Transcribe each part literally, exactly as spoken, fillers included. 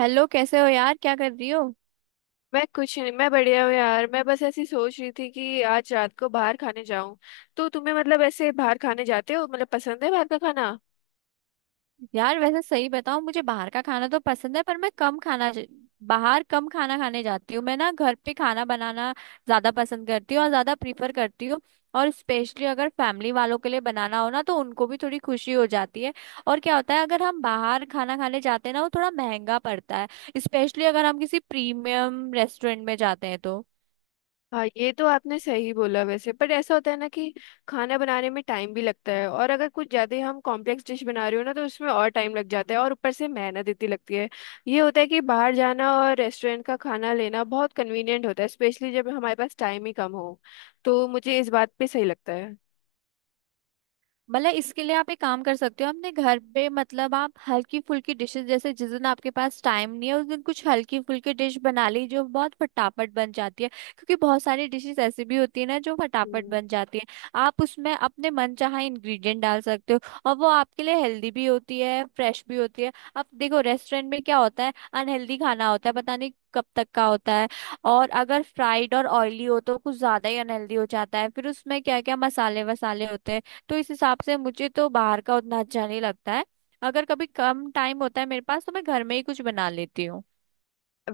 Hello, कैसे हो यार? क्या कर रही हो? मैं कुछ नहीं, मैं बढ़िया हूँ यार। मैं बस ऐसी सोच रही थी कि आज रात को बाहर खाने जाऊं। तो तुम्हें मतलब ऐसे बाहर खाने जाते हो, मतलब पसंद है बाहर का खाना? यार वैसे सही बताऊं, मुझे बाहर का खाना तो पसंद है पर मैं कम खाना बाहर कम खाना खाने जाती हूँ। मैं ना घर पे खाना बनाना ज्यादा पसंद करती हूँ और ज्यादा प्रीफर करती हूँ। और स्पेशली अगर फैमिली वालों के लिए बनाना हो ना तो उनको भी थोड़ी खुशी हो जाती है। और क्या होता है, अगर हम बाहर खाना खाने जाते हैं ना, वो थोड़ा महंगा पड़ता है, स्पेशली अगर हम किसी प्रीमियम रेस्टोरेंट में जाते हैं तो। हाँ, ये तो आपने सही बोला वैसे। पर ऐसा होता है ना कि खाना बनाने में टाइम भी लगता है, और अगर कुछ ज़्यादा ही हम कॉम्प्लेक्स डिश बना रहे हो ना तो उसमें और टाइम लग जाता है, और ऊपर से मेहनत इतनी लगती है। ये होता है कि बाहर जाना और रेस्टोरेंट का खाना लेना बहुत कन्वीनियंट होता है, स्पेशली जब हमारे पास टाइम ही कम हो। तो मुझे इस बात पे सही लगता है। मतलब इसके लिए आप एक काम कर सकते हो, अपने घर पे मतलब आप हल्की फुल्की डिशेस, जैसे जिस दिन आपके पास टाइम नहीं है उस दिन कुछ हल्की फुल्की डिश बना ली जो बहुत फटाफट बन जाती है। क्योंकि बहुत सारी डिशेस ऐसी भी होती है ना जो फटाफट हम्म। बन जाती है। आप उसमें अपने मनचाहा इंग्रेडिएंट डाल सकते हो और वो आपके लिए हेल्दी भी होती है, फ्रेश भी होती है। अब देखो रेस्टोरेंट में क्या होता है, अनहेल्दी खाना होता है, पता नहीं कब तक का होता है। और अगर फ्राइड और ऑयली हो तो कुछ ज्यादा ही अनहेल्दी हो जाता है, फिर उसमें क्या क्या मसाले वसाले होते हैं। तो इस हिसाब से मुझे तो बाहर का उतना अच्छा नहीं लगता है। अगर कभी कम टाइम होता है मेरे पास तो मैं घर में ही कुछ बना लेती हूँ।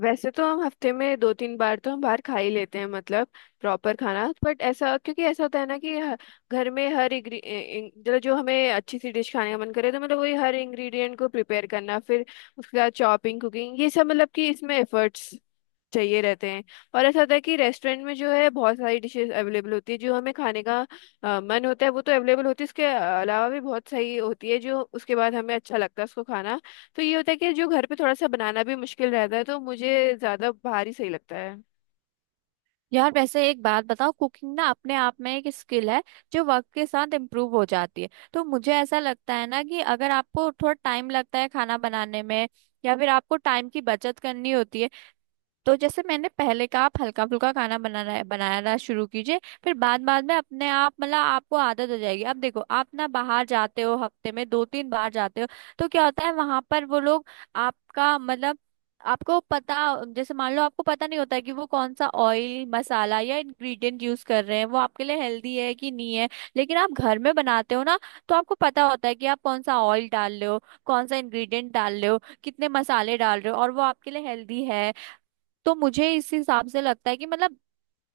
वैसे तो हम हफ्ते में दो तीन बार तो हम बाहर खा ही लेते हैं, मतलब प्रॉपर खाना। बट ऐसा, क्योंकि ऐसा होता है ना कि ह- घर में हर इंग्री इं- मतलब जो हमें अच्छी सी डिश खाने का मन करे तो मतलब वही हर इंग्रेडिएंट को प्रिपेयर करना, फिर उसके बाद चॉपिंग, कुकिंग, ये सब, मतलब कि इसमें एफर्ट्स चाहिए रहते हैं। और ऐसा होता है कि रेस्टोरेंट में जो है बहुत सारी डिशेस अवेलेबल होती है, जो हमें खाने का अ, मन होता है वो तो अवेलेबल होती है, उसके अलावा भी बहुत सही होती है जो उसके बाद हमें अच्छा लगता है उसको खाना। तो ये होता है कि जो घर पे थोड़ा सा बनाना भी मुश्किल रहता है, तो मुझे ज़्यादा बाहर ही सही लगता है। यार वैसे एक बात बताओ, कुकिंग ना अपने आप में एक स्किल है जो वक्त के साथ इम्प्रूव हो जाती है। तो मुझे ऐसा लगता है ना कि अगर आपको थोड़ा टाइम लगता है खाना बनाने में या फिर आपको टाइम की बचत करनी होती है, तो जैसे मैंने पहले कहा, आप हल्का फुल्का खाना बनाना बनाना शुरू कीजिए। फिर बाद बाद में अपने आप मतलब आपको आदत हो जाएगी। अब देखो आप ना बाहर जाते हो, हफ्ते में दो तीन बार जाते हो। तो क्या होता है वहां पर वो लोग आपका मतलब आपको पता, जैसे मान लो आपको पता नहीं होता है कि वो कौन सा ऑयल, मसाला या इंग्रेडिएंट यूज कर रहे हैं, वो आपके लिए हेल्दी है कि नहीं है। लेकिन आप घर में बनाते हो ना तो आपको पता होता है कि आप कौन सा ऑयल डाल रहे हो, कौन सा इंग्रेडिएंट डाल रहे हो, कितने मसाले डाल रहे हो और वो आपके लिए हेल्दी है। तो मुझे इस हिसाब से लगता है कि मतलब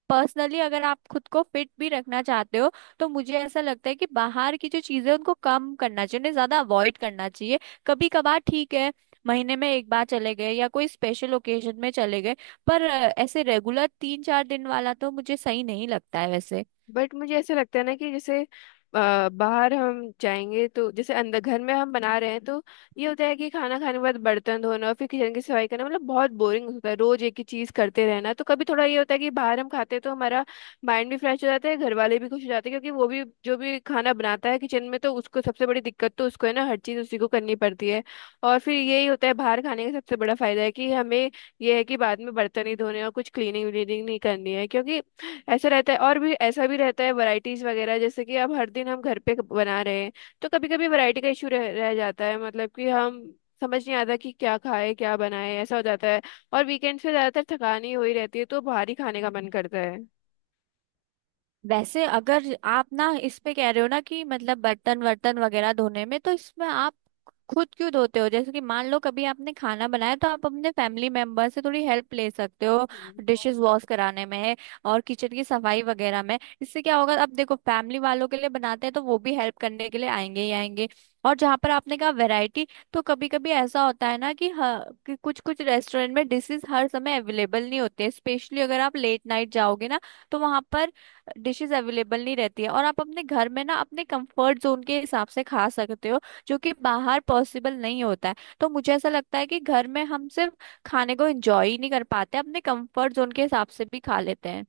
पर्सनली अगर आप खुद को फिट भी रखना चाहते हो तो मुझे ऐसा लगता है कि बाहर की जो चीजें हैं, उनको कम करना चाहिए, उन्हें ज्यादा अवॉइड करना चाहिए। कभी कभार ठीक है, महीने में एक बार चले गए या कोई स्पेशल ओकेजन में चले गए, पर अ, ऐसे रेगुलर तीन चार दिन वाला तो मुझे सही नहीं लगता है वैसे। बट मुझे ऐसा लगता है ना कि जैसे अ, बाहर हम जाएंगे तो जैसे अंदर घर में हम बना रहे हैं, तो ये होता है कि खाना खाने के बाद बर्तन धोना और फिर किचन की सफाई करना, मतलब बहुत बोरिंग होता है रोज एक ही चीज करते रहना। तो कभी थोड़ा ये होता है कि बाहर हम खाते हैं तो हमारा माइंड भी फ्रेश हो जाता है, घर वाले भी खुश हो जाते हैं, क्योंकि वो भी जो भी खाना बनाता है किचन में, तो उसको सबसे बड़ी दिक्कत तो उसको है ना, हर चीज उसी को करनी पड़ती है। और फिर यही होता है बाहर खाने का सबसे बड़ा फायदा है कि हमें ये है कि बाद में बर्तन नहीं धोने और कुछ क्लीनिंग व्लीनिंग नहीं करनी है। क्योंकि ऐसा रहता है, और भी ऐसा भी रहता है वैरायटीज वगैरह, जैसे कि अब हर दिन हम घर पे बना रहे हैं तो कभी कभी वैरायटी का इशू रह, रह जाता है, मतलब कि हम समझ नहीं आता कि क्या खाए क्या बनाए, ऐसा हो जाता है। और वीकेंड्स पे ज्यादातर थकान ही हुई रहती है तो बाहर ही खाने का मन करता है। वैसे अगर आप ना इस पे कह रहे हो ना कि मतलब बर्तन वर्तन वगैरह धोने में, तो इसमें आप खुद क्यों धोते हो? जैसे कि मान लो कभी आपने खाना बनाया तो आप अपने फैमिली मेंबर से थोड़ी हेल्प ले सकते हो, हम्म। डिशेस वॉश कराने में और किचन की सफाई वगैरह में। इससे क्या होगा, अब देखो फैमिली वालों के लिए बनाते हैं तो वो भी हेल्प करने के लिए आएंगे ही आएंगे। और जहाँ पर आपने कहा वैरायटी, तो कभी कभी ऐसा होता है ना कि, ह- कि कुछ कुछ रेस्टोरेंट में डिशेस हर समय अवेलेबल नहीं होते, स्पेशली अगर आप लेट नाइट जाओगे ना तो वहां पर डिशेस अवेलेबल नहीं रहती है। और आप अपने घर में ना अपने कंफर्ट जोन के हिसाब से खा सकते हो जो कि बाहर पॉसिबल नहीं होता है। तो मुझे ऐसा लगता है कि घर में हम सिर्फ खाने को एंजॉय ही नहीं कर पाते, अपने कंफर्ट जोन के हिसाब से भी खा लेते हैं।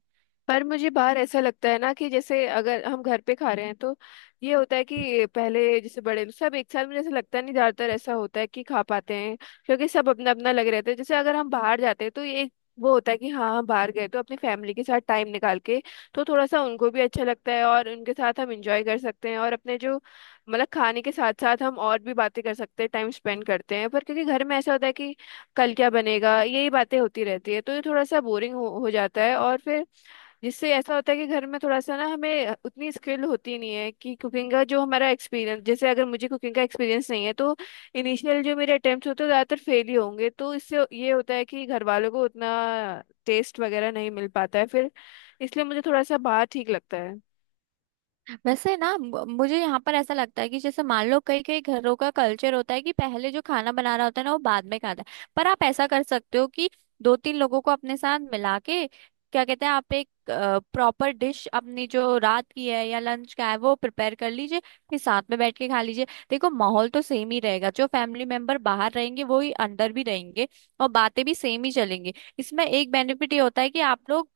पर मुझे बाहर ऐसा लगता है ना कि जैसे अगर हम घर पे खा रहे हैं तो ये होता है कि पहले जैसे बड़े सब एक साथ, मुझे ऐसा लगता नहीं, ज्यादातर ऐसा होता है कि खा पाते हैं क्योंकि सब अपना अपना लग रहते हैं। जैसे अगर हम बाहर जाते हैं तो ये एक वो होता है कि हाँ हम बाहर गए तो अपनी फैमिली के साथ टाइम निकाल के, तो थोड़ा सा उनको भी अच्छा लगता है और उनके साथ हम इंजॉय कर सकते हैं, और अपने जो, मतलब खाने के साथ साथ हम और भी बातें कर सकते हैं, टाइम स्पेंड करते हैं। पर क्योंकि घर में ऐसा होता है कि कल क्या बनेगा यही बातें होती रहती है, तो ये थोड़ा सा बोरिंग हो, हो जाता है। और फिर जिससे ऐसा होता है कि घर में थोड़ा सा ना हमें उतनी स्किल होती नहीं है, कि कुकिंग का जो हमारा एक्सपीरियंस, जैसे अगर मुझे कुकिंग का एक्सपीरियंस नहीं है तो इनिशियल जो मेरे अटेम्प्ट होते हैं ज़्यादातर फेल ही होंगे, तो इससे ये होता है कि घर वालों को उतना टेस्ट वगैरह नहीं मिल पाता है फिर। इसलिए मुझे थोड़ा सा बाहर ठीक लगता है। वैसे ना म- मुझे यहाँ पर ऐसा लगता है कि जैसे मान लो कई कई घरों का कल्चर होता है कि पहले जो खाना बना रहा होता है ना वो बाद में खाता है। पर आप ऐसा कर सकते हो कि दो तीन लोगों को अपने साथ मिला के, क्या कहते हैं, आप एक प्रॉपर डिश अपनी, जो रात की है या लंच का है, वो प्रिपेयर कर लीजिए। फिर साथ में बैठ के खा लीजिए। देखो माहौल तो सेम ही रहेगा, जो फैमिली मेंबर बाहर रहेंगे वो ही अंदर भी रहेंगे, और बातें भी सेम ही चलेंगी। इसमें एक बेनिफिट ये होता है कि आप लोग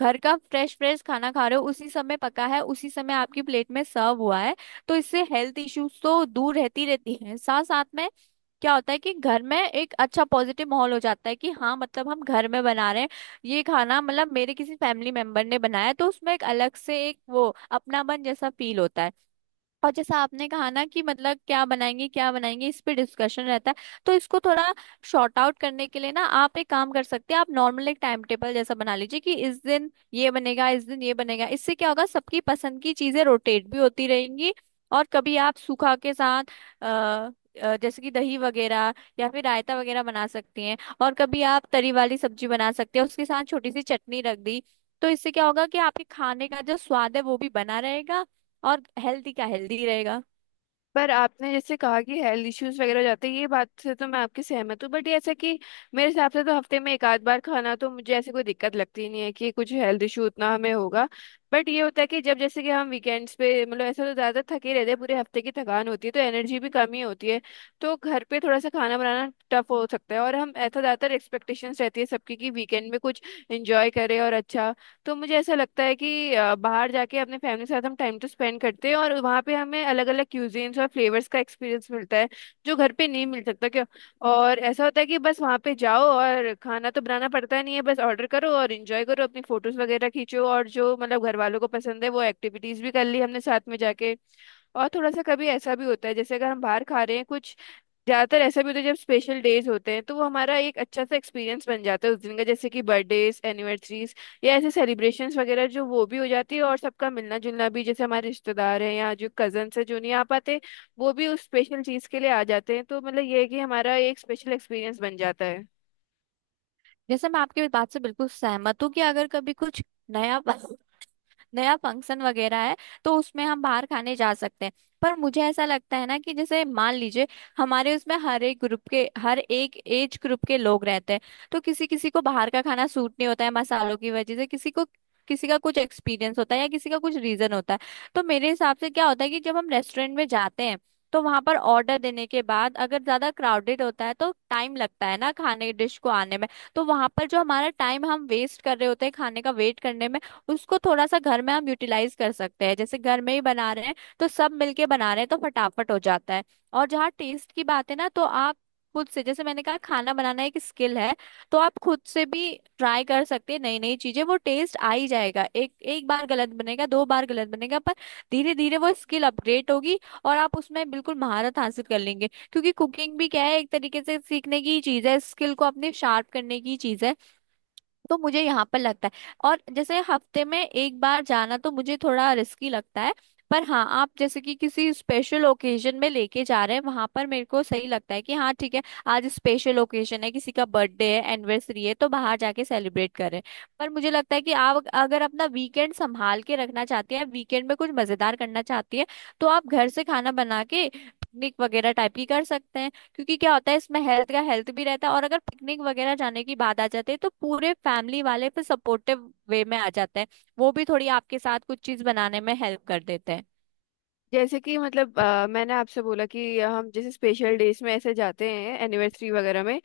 घर का फ्रेश फ्रेश खाना खा रहे हो, उसी समय पका है, उसी समय आपकी प्लेट में सर्व हुआ है। तो इससे हेल्थ इश्यूज तो दूर रहती रहती हैं, साथ साथ में क्या होता है कि घर में एक अच्छा पॉजिटिव माहौल हो जाता है कि हाँ मतलब हम घर में बना रहे हैं, ये खाना मतलब मेरे किसी फैमिली मेंबर ने बनाया है, तो उसमें एक अलग से एक वो अपनापन जैसा फील होता है। और जैसा आपने कहा ना कि मतलब क्या बनाएंगे क्या बनाएंगे, इस पे डिस्कशन रहता है, तो इसको थोड़ा शॉर्ट आउट करने के लिए ना आप एक काम कर सकते हैं, आप नॉर्मल एक टाइम टेबल जैसा बना लीजिए कि इस दिन ये बनेगा इस दिन ये बनेगा। इससे क्या होगा, सबकी पसंद की चीजें रोटेट भी होती रहेंगी। और कभी आप सूखा के साथ, अ, अ, जैसे कि दही वगैरह या फिर रायता वगैरह बना सकती हैं, और कभी आप तरी वाली सब्जी बना सकते हैं, उसके साथ छोटी सी चटनी रख दी। तो इससे क्या होगा कि आपके खाने का जो स्वाद है वो भी बना रहेगा, और हेल्दी का हेल्दी रहेगा। पर आपने जैसे कहा कि हेल्थ इश्यूज वगैरह हो जाते हैं, ये बात से तो मैं आपकी सहमत हूँ, बट ये ऐसा कि मेरे हिसाब से तो हफ्ते में एक आध बार खाना, तो मुझे ऐसी कोई दिक्कत लगती ही नहीं है कि कुछ हेल्थ इशू उतना हमें होगा। बट ये होता है कि जब जैसे कि हम वीकेंड्स पे, मतलब ऐसा तो ज़्यादा थके रहते हैं, पूरे हफ्ते की थकान होती है तो एनर्जी भी कम ही होती है। तो घर पे थोड़ा सा खाना बनाना टफ हो सकता है, और हम ऐसा ज़्यादातर एक्सपेक्टेशंस रहती है सबकी कि वीकेंड में कुछ इंजॉय करें और अच्छा। तो मुझे ऐसा लगता है कि अ, बाहर जाके अपने फैमिली के साथ हम टाइम तो स्पेंड करते हैं, और वहाँ पे हमें अलग अलग क्यूजीन्स और फ्लेवर्स का एक्सपीरियंस मिलता है जो घर पे नहीं मिल सकता क्यों। और ऐसा होता है कि बस वहाँ पे जाओ और खाना तो बनाना पड़ता नहीं है, बस ऑर्डर करो और इंजॉय करो, अपनी फोटोज वगैरह खींचो, और जो मतलब घर वालों को पसंद है वो एक्टिविटीज भी कर ली हमने साथ में जाके। और थोड़ा सा कभी ऐसा भी होता है जैसे अगर हम बाहर खा रहे हैं कुछ, ज्यादातर ऐसा भी होता है जब स्पेशल डेज होते हैं, तो वो हमारा एक अच्छा सा एक्सपीरियंस बन जाता है उस दिन का, जैसे कि बर्थडेज, एनिवर्सरीज, या ऐसे सेलिब्रेशंस वगैरह, जो वो भी हो जाती है, और सबका मिलना जुलना भी, जैसे हमारे रिश्तेदार हैं या जो कजन्स हैं जो नहीं आ पाते वो भी उस स्पेशल चीज के लिए आ जाते हैं। तो मतलब ये है कि हमारा एक स्पेशल एक्सपीरियंस बन जाता है। जैसे मैं आपकी बात से बिल्कुल सहमत हूँ कि अगर कभी कुछ नया नया फंक्शन वगैरह है तो उसमें हम बाहर खाने जा सकते हैं। पर मुझे ऐसा लगता है ना कि जैसे मान लीजिए हमारे उसमें हर एक ग्रुप के, हर एक एज ग्रुप के लोग रहते हैं, तो किसी किसी को बाहर का खाना सूट नहीं होता है मसालों की वजह से, किसी को किसी का कुछ एक्सपीरियंस होता है, या किसी का कुछ रीजन होता है। तो मेरे हिसाब से क्या होता है कि जब हम रेस्टोरेंट में जाते हैं तो वहां पर ऑर्डर देने के बाद अगर ज्यादा क्राउडेड होता है तो टाइम लगता है ना खाने डिश को आने में। तो वहां पर जो हमारा टाइम हम वेस्ट कर रहे होते हैं खाने का वेट करने में, उसको थोड़ा सा घर में हम यूटिलाइज कर सकते हैं। जैसे घर में ही बना रहे हैं तो सब मिलके बना रहे हैं तो फटाफट हो जाता है। और जहाँ टेस्ट की बात है ना, तो आप खुद से, जैसे मैंने कहा खाना बनाना एक स्किल है, तो आप खुद से भी ट्राई कर सकते हैं नई नई चीजें। वो टेस्ट आ ही जाएगा, एक एक बार गलत बनेगा, दो बार गलत बनेगा, पर धीरे धीरे वो स्किल अपग्रेड होगी और आप उसमें बिल्कुल महारत हासिल कर लेंगे। क्योंकि कुकिंग भी क्या है, एक तरीके से सीखने की ही चीज है, स्किल को अपने शार्प करने की चीज है। तो मुझे यहाँ पर लगता है, और जैसे हफ्ते में एक बार जाना तो मुझे थोड़ा रिस्की लगता है। पर हाँ, आप जैसे कि किसी स्पेशल ओकेजन में लेके जा रहे हैं, वहां पर मेरे को सही लगता है कि हाँ ठीक है, आज स्पेशल ओकेजन है, किसी का बर्थडे है, एनिवर्सरी है, तो बाहर जाके सेलिब्रेट करें। पर मुझे लगता है कि आप अगर अपना वीकेंड संभाल के रखना चाहती हैं, वीकेंड में कुछ मजेदार करना चाहती है, तो आप घर से खाना बना के पिकनिक वगैरह टाइप की कर सकते हैं। क्योंकि क्या होता है, इसमें हेल्थ का हेल्थ भी रहता है, और अगर पिकनिक वगैरह जाने की बात आ जाती है तो पूरे फैमिली वाले फिर सपोर्टिव वे में आ जाते हैं, वो भी थोड़ी आपके साथ कुछ चीज बनाने में हेल्प कर देते हैं। जैसे कि मतलब अ, मैंने आपसे बोला कि हम जैसे स्पेशल डेज में ऐसे जाते हैं एनिवर्सरी वगैरह में,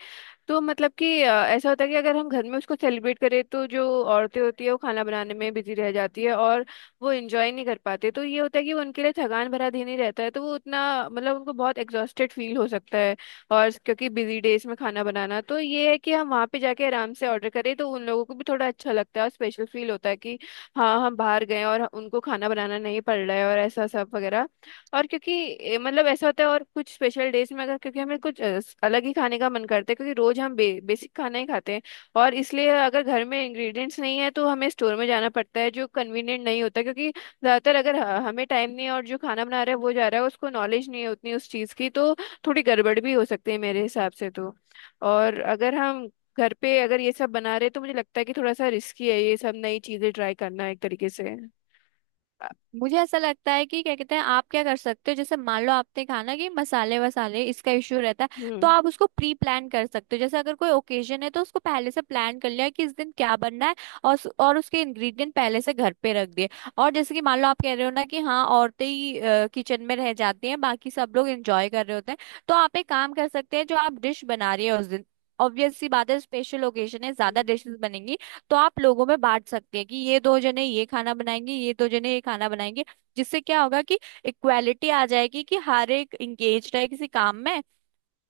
तो मतलब कि अ, ऐसा होता है कि अगर हम घर में उसको सेलिब्रेट करें तो जो औरतें होती है वो खाना बनाने में बिजी रह जाती है, और वो एंजॉय नहीं कर पाते। तो ये होता है कि वो उनके लिए थकान भरा दिन ही रहता है, तो वो उतना मतलब उनको बहुत एग्जॉस्टेड फील हो सकता है। और क्योंकि बिजी डेज में खाना बनाना, तो ये है कि हम वहाँ पे जाके आराम से ऑर्डर करें, तो उन लोगों को भी थोड़ा अच्छा लगता है और स्पेशल फील होता है कि हाँ हम बाहर गए और उनको खाना बनाना नहीं पड़ रहा है, और ऐसा सब वगैरह। और क्योंकि ए, मतलब ऐसा होता है, और कुछ स्पेशल डेज में अगर क्योंकि हमें कुछ अ, स- अलग ही खाने का मन करता है क्योंकि रोज हम बे, बेसिक खाना ही खाते हैं। और इसलिए अगर घर में इंग्रेडिएंट्स नहीं है तो हमें स्टोर में जाना पड़ता है, जो कन्वीनियंट नहीं होता, क्योंकि ज़्यादातर अगर ह- हमें टाइम नहीं है और जो खाना बना रहा है वो जा रहा है उसको नॉलेज नहीं है उतनी उस चीज़ की, तो थोड़ी गड़बड़ भी हो सकती है मेरे हिसाब से तो। और अगर हम घर पे अगर ये सब बना रहे तो मुझे लगता है कि थोड़ा सा रिस्की है ये सब नई चीज़ें ट्राई करना एक तरीके से। अ, मुझे ऐसा लगता है कि क्या कहते हैं, आप क्या कर सकते हो, जैसे मान लो आपने कहा ना कि मसाले वसाले इसका इश्यू रहता है, हम्म। तो आप उसको प्री प्लान कर सकते हो। जैसे अगर कोई ओकेजन है तो उसको पहले से प्लान कर लिया कि इस दिन क्या बनना है, और उस- और उसके इंग्रेडिएंट पहले से घर पे रख दिए। और जैसे कि मान लो आप कह रहे हो ना कि हाँ औरतें ही किचन में रह जाती हैं, बाकी सब लोग एंजॉय कर रहे होते हैं, तो आप एक काम कर सकते हैं, जो आप डिश बना रही है उस दिन ऑब्वियस सी बात है स्पेशल ओकेजन है ज्यादा डिशेस बनेंगी, तो आप लोगों में बांट सकते हैं कि ये दो जने ये खाना बनाएंगे, ये दो जने ये खाना बनाएंगे। जिससे क्या होगा कि इक्वालिटी आ जाएगी कि हर एक इंगेज है किसी काम में,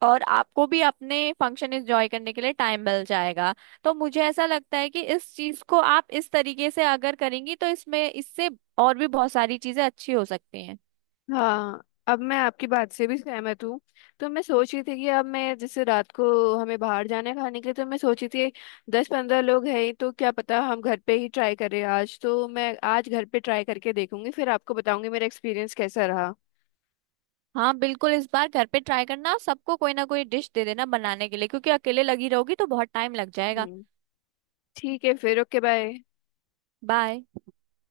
और आपको भी अपने फंक्शन एंजॉय करने के लिए टाइम मिल जाएगा। तो मुझे ऐसा लगता है कि इस चीज को आप इस तरीके से अगर करेंगी तो इसमें, इससे और भी बहुत सारी चीजें अच्छी हो सकती हैं। हाँ, अब मैं आपकी बात से भी सहमत हूँ। तो मैं सोच रही थी कि अब मैं जैसे रात को हमें बाहर जाने खाने के लिए, तो मैं सोची थी दस पंद्रह लोग हैं ही, तो क्या पता हम घर पे ही ट्राई करें आज। तो मैं आज घर पे ट्राई करके देखूंगी फिर आपको बताऊंगी मेरा एक्सपीरियंस कैसा रहा। हाँ बिल्कुल, इस बार घर पे ट्राई करना और सबको कोई ना कोई डिश दे देना बनाने के लिए, क्योंकि अकेले लगी रहोगी तो बहुत टाइम लग जाएगा। हम्म। ठीक है फिर। Okay, bye. बाय।